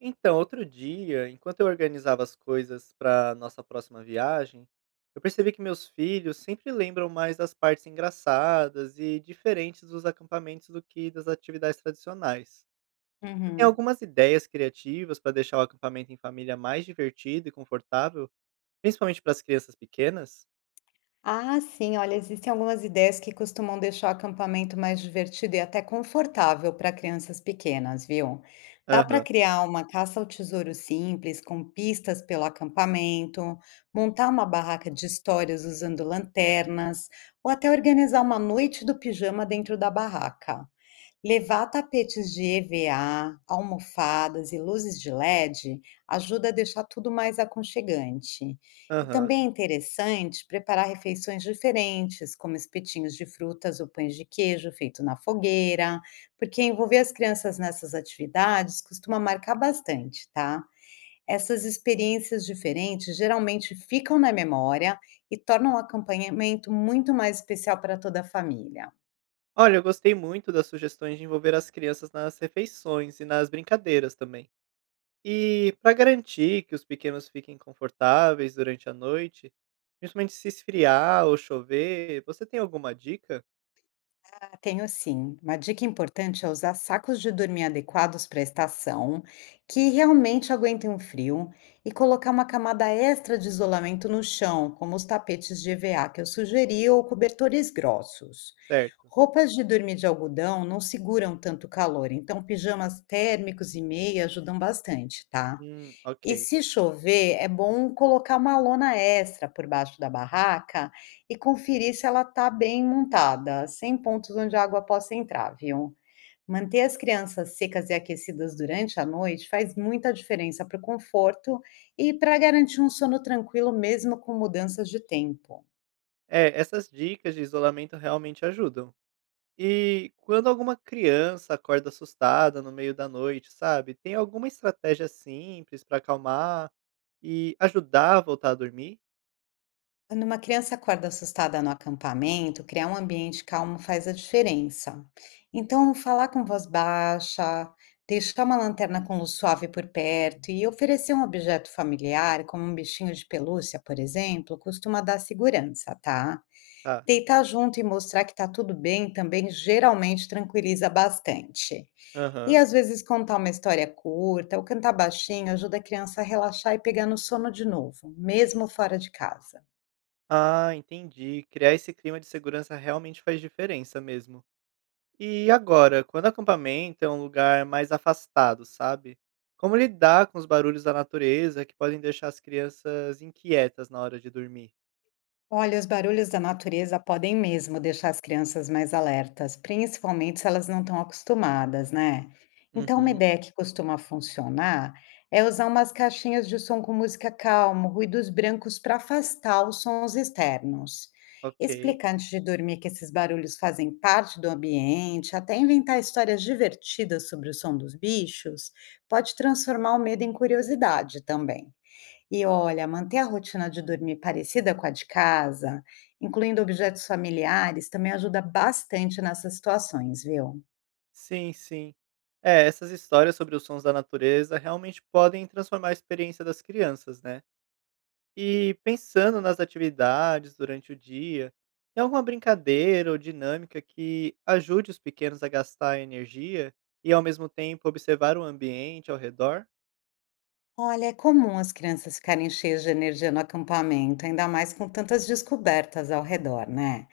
Então, outro dia, enquanto eu organizava as coisas para nossa próxima viagem, eu percebi que meus filhos sempre lembram mais das partes engraçadas e diferentes dos acampamentos do que das atividades tradicionais. Você tem Uhum. algumas ideias criativas para deixar o acampamento em família mais divertido e confortável, principalmente para as crianças pequenas? Ah, sim, olha, existem algumas ideias que costumam deixar o acampamento mais divertido e até confortável para crianças pequenas, viu? Dá para Aham, criar uma caça ao tesouro simples, com pistas pelo acampamento, montar uma barraca de histórias usando lanternas, ou até organizar uma noite do pijama dentro da barraca. Levar tapetes de EVA, almofadas e luzes de LED ajuda a deixar tudo mais aconchegante. E aham. também é interessante preparar refeições diferentes, como espetinhos de frutas ou pães de queijo feito na fogueira, porque envolver as crianças nessas atividades costuma marcar bastante, tá? Essas experiências diferentes geralmente ficam na memória e tornam o acompanhamento muito mais especial para toda a família. Olha, eu gostei muito das sugestões de envolver as crianças nas refeições e nas brincadeiras também. E para garantir que os pequenos fiquem confortáveis durante a noite, principalmente se esfriar ou chover, você tem alguma dica? Ah, tenho sim. Uma dica importante é usar sacos de dormir adequados para a estação, que realmente aguentem o frio, e colocar uma camada extra de isolamento no chão, como os tapetes de EVA que eu sugeri ou cobertores grossos. Certo. Roupas de dormir de algodão não seguram tanto calor, então pijamas térmicos e meia ajudam bastante, tá? E Ok. se chover, é bom colocar uma lona extra por baixo da barraca e conferir se ela está bem montada, sem pontos onde a água possa entrar, viu? Manter as crianças secas e aquecidas durante a noite faz muita diferença para o conforto e para garantir um sono tranquilo mesmo com mudanças de tempo. É, essas dicas de isolamento realmente ajudam. E quando alguma criança acorda assustada no meio da noite, sabe? Tem alguma estratégia simples para acalmar e ajudar a voltar a dormir? Quando uma criança acorda assustada no acampamento, criar um ambiente calmo faz a diferença. Então, falar com voz baixa, deixar uma lanterna com luz suave por perto e oferecer um objeto familiar, como um bichinho de pelúcia, por exemplo, costuma dar segurança, tá? Tá. Deitar junto e mostrar que tá tudo bem também geralmente tranquiliza bastante. E Aham. às vezes contar uma história curta ou cantar baixinho ajuda a criança a relaxar e pegar no sono de novo, mesmo fora de casa. Ah, entendi. Criar esse clima de segurança realmente faz diferença mesmo. E agora, quando o acampamento é um lugar mais afastado, sabe? Como lidar com os barulhos da natureza que podem deixar as crianças inquietas na hora de dormir? Olha, os barulhos da natureza podem mesmo deixar as crianças mais alertas, principalmente se elas não estão acostumadas, né? Então, uma Uhum. ideia que costuma funcionar é usar umas caixinhas de som com música calma, ruídos brancos para afastar os sons externos. Ok. Explicar antes de dormir que esses barulhos fazem parte do ambiente, até inventar histórias divertidas sobre o som dos bichos, pode transformar o medo em curiosidade também. E olha, manter a rotina de dormir parecida com a de casa, incluindo objetos familiares, também ajuda bastante nessas situações, viu? Sim, sim. É, essas histórias sobre os sons da natureza realmente podem transformar a experiência das crianças, né? E pensando nas atividades durante o dia, tem alguma brincadeira ou dinâmica que ajude os pequenos a gastar energia e ao mesmo tempo observar o ambiente ao redor? Olha, é comum as crianças ficarem cheias de energia no acampamento, ainda mais com tantas descobertas ao redor, né?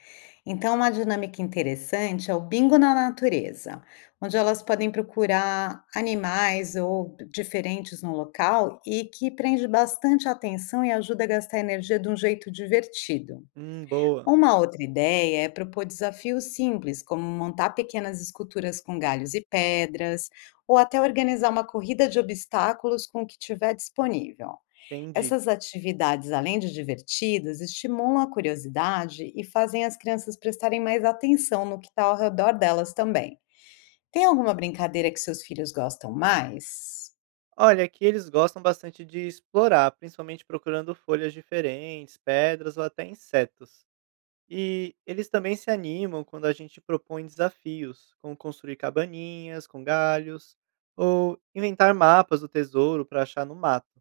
Então, uma dinâmica interessante é o bingo na natureza, onde elas podem procurar animais ou diferentes no local e que prende bastante atenção e ajuda a gastar energia de um jeito divertido. Boa, Uma outra ideia é propor desafios simples, como montar pequenas esculturas com galhos e pedras, ou até organizar uma corrida de obstáculos com o que tiver disponível. entendi. Essas atividades, além de divertidas, estimulam a curiosidade e fazem as crianças prestarem mais atenção no que está ao redor delas também. Tem alguma brincadeira que seus filhos gostam mais? Olha, aqui eles gostam bastante de explorar, principalmente procurando folhas diferentes, pedras ou até insetos. E eles também se animam quando a gente propõe desafios, como construir cabaninhas com galhos, ou inventar mapas do tesouro para achar no mato.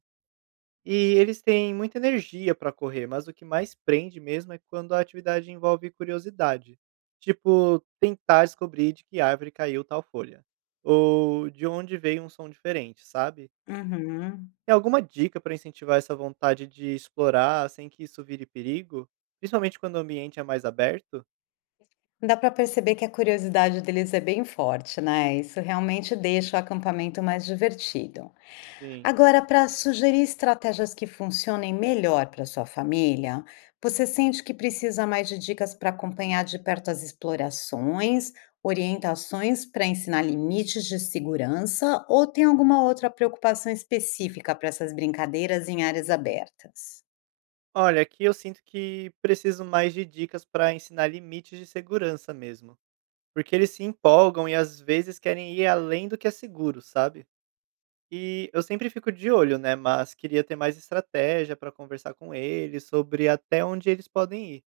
E eles têm muita energia para correr, mas o que mais prende mesmo é quando a atividade envolve curiosidade. Tipo, tentar descobrir de que árvore caiu tal folha. Ou de onde veio um som diferente, sabe? Uhum. Tem alguma dica para incentivar essa vontade de explorar sem que isso vire perigo? Principalmente quando o ambiente é mais aberto? Dá para perceber que a curiosidade deles é bem forte, né? Isso realmente deixa o acampamento mais divertido. Sim. Agora, para sugerir estratégias que funcionem melhor para sua família, você sente que precisa mais de dicas para acompanhar de perto as explorações, orientações para ensinar limites de segurança, ou tem alguma outra preocupação específica para essas brincadeiras em áreas abertas? Olha, aqui eu sinto que preciso mais de dicas para ensinar limites de segurança mesmo. Porque eles se empolgam e às vezes querem ir além do que é seguro, sabe? E eu sempre fico de olho, né, mas queria ter mais estratégia para conversar com eles sobre até onde eles podem ir,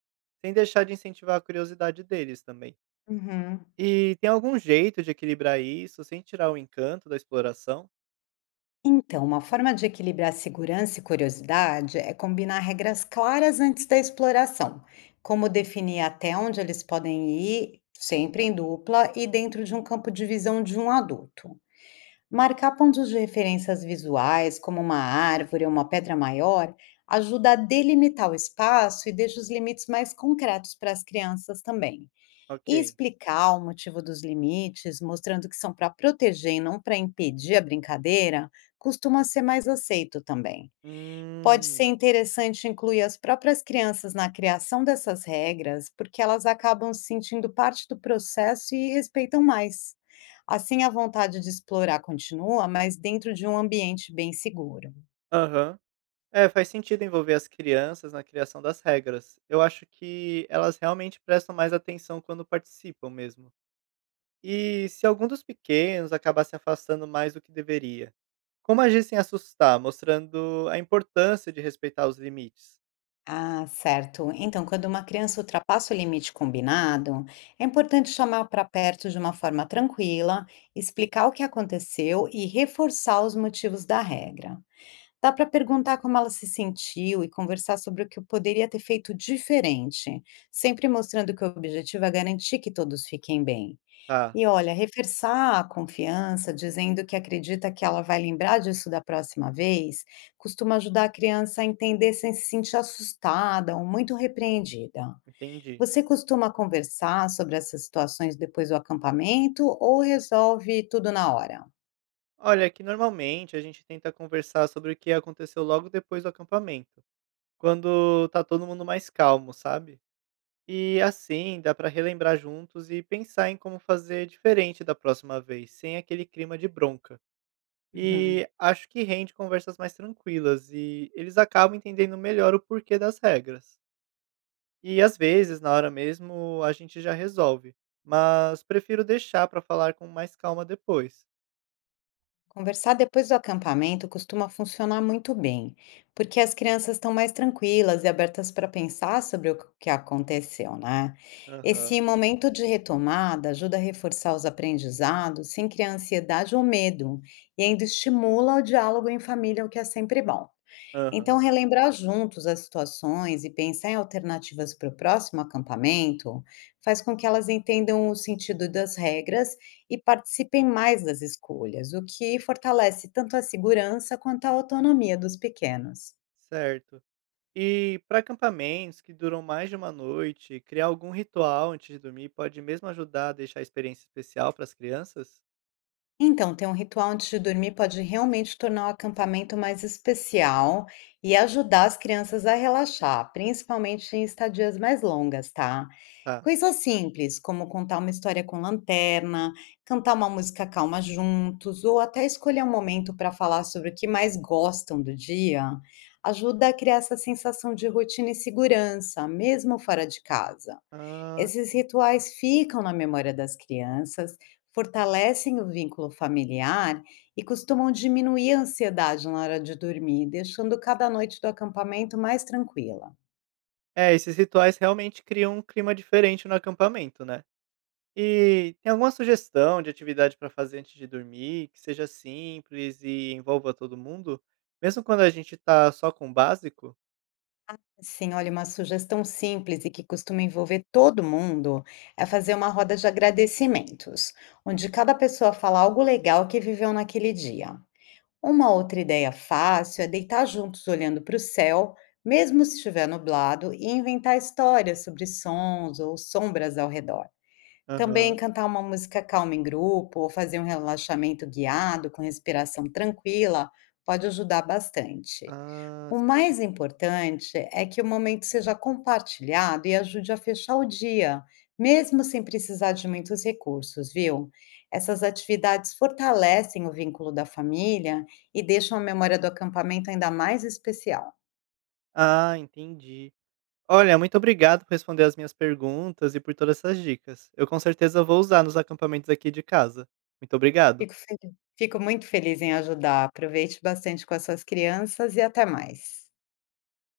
sem deixar de incentivar a curiosidade deles também. Uhum. E tem algum jeito de equilibrar isso sem tirar o encanto da exploração? Então, uma forma de equilibrar segurança e curiosidade é combinar regras claras antes da exploração, como definir até onde eles podem ir, sempre em dupla e dentro de um campo de visão de um adulto. Marcar pontos de referências visuais, como uma árvore ou uma pedra maior, ajuda a delimitar o espaço e deixa os limites mais concretos para as crianças também. E Ok. explicar o motivo dos limites, mostrando que são para proteger e não para impedir a brincadeira, costuma ser mais aceito também. Pode ser Hum. interessante incluir as próprias crianças na criação dessas regras, porque elas acabam se sentindo parte do processo e respeitam mais. Assim, a vontade de explorar continua, mas dentro de um ambiente bem seguro. Aham. É, faz sentido envolver as crianças na criação das regras. Eu acho que elas realmente prestam mais atenção quando participam mesmo. E se algum dos pequenos acabar se afastando mais do que deveria? Como agir sem assustar? Mostrando a importância de respeitar os limites. Ah, certo. Então, quando uma criança ultrapassa o limite combinado, é importante chamar para perto de uma forma tranquila, explicar o que aconteceu e reforçar os motivos da regra. Dá para perguntar como ela se sentiu e conversar sobre o que poderia ter feito diferente, sempre mostrando que o objetivo é garantir que todos fiquem bem. Tá, E olha, reforçar a confiança dizendo que acredita que ela vai lembrar disso da próxima vez, costuma ajudar a criança a entender sem se sentir assustada ou muito repreendida. entendi. Você costuma conversar sobre essas situações depois do acampamento ou resolve tudo na hora? Olha, que normalmente a gente tenta conversar sobre o que aconteceu logo depois do acampamento, quando tá todo mundo mais calmo, sabe? E assim dá pra relembrar juntos e pensar em como fazer diferente da próxima vez, sem aquele clima de bronca. Uhum. E acho que rende conversas mais tranquilas e eles acabam entendendo melhor o porquê das regras. E às vezes, na hora mesmo, a gente já resolve, mas prefiro deixar pra falar com mais calma depois. Conversar depois do acampamento costuma funcionar muito bem, porque as crianças estão mais tranquilas e abertas para pensar sobre o que aconteceu, né? Esse Aham. momento de retomada ajuda a reforçar os aprendizados sem criar ansiedade ou medo, e ainda estimula o diálogo em família, o que é sempre bom. Então, Aham, relembrar juntos as situações e pensar em alternativas para o próximo acampamento faz com que elas entendam o sentido das regras e participem mais das escolhas, o que fortalece tanto a segurança quanto a autonomia dos pequenos. certo. E para acampamentos que duram mais de uma noite, criar algum ritual antes de dormir pode mesmo ajudar a deixar a experiência especial para as crianças? Então, ter um ritual antes de dormir pode realmente tornar o acampamento mais especial e ajudar as crianças a relaxar, principalmente em estadias mais longas, tá? Tá. Coisas simples, como contar uma história com lanterna, cantar uma música calma juntos, ou até escolher um momento para falar sobre o que mais gostam do dia, ajuda a criar essa sensação de rotina e segurança, mesmo fora de casa. Ah, Esses sim. rituais ficam na memória das crianças, fortalecem o vínculo familiar e costumam diminuir a ansiedade na hora de dormir, deixando cada noite do acampamento mais tranquila. É, esses rituais realmente criam um clima diferente no acampamento, né? E tem alguma sugestão de atividade para fazer antes de dormir, que seja simples e envolva todo mundo? Mesmo quando a gente tá só com o básico? Sim, olha, uma sugestão simples e que costuma envolver todo mundo é fazer uma roda de agradecimentos, onde cada pessoa fala algo legal que viveu naquele dia. Uma outra ideia fácil é deitar juntos olhando para o céu, mesmo se estiver nublado, e inventar histórias sobre sons ou sombras ao redor. Também Aham. cantar uma música calma em grupo ou fazer um relaxamento guiado com respiração tranquila pode ajudar bastante. Ah, O sim. mais importante é que o momento seja compartilhado e ajude a fechar o dia, mesmo sem precisar de muitos recursos, viu? Essas atividades fortalecem o vínculo da família e deixam a memória do acampamento ainda mais especial. Ah, entendi. Olha, muito obrigado por responder as minhas perguntas e por todas essas dicas. Eu com certeza vou usar nos acampamentos aqui de casa. Muito obrigado. Fico muito feliz em ajudar. Aproveite bastante com as suas crianças e até mais.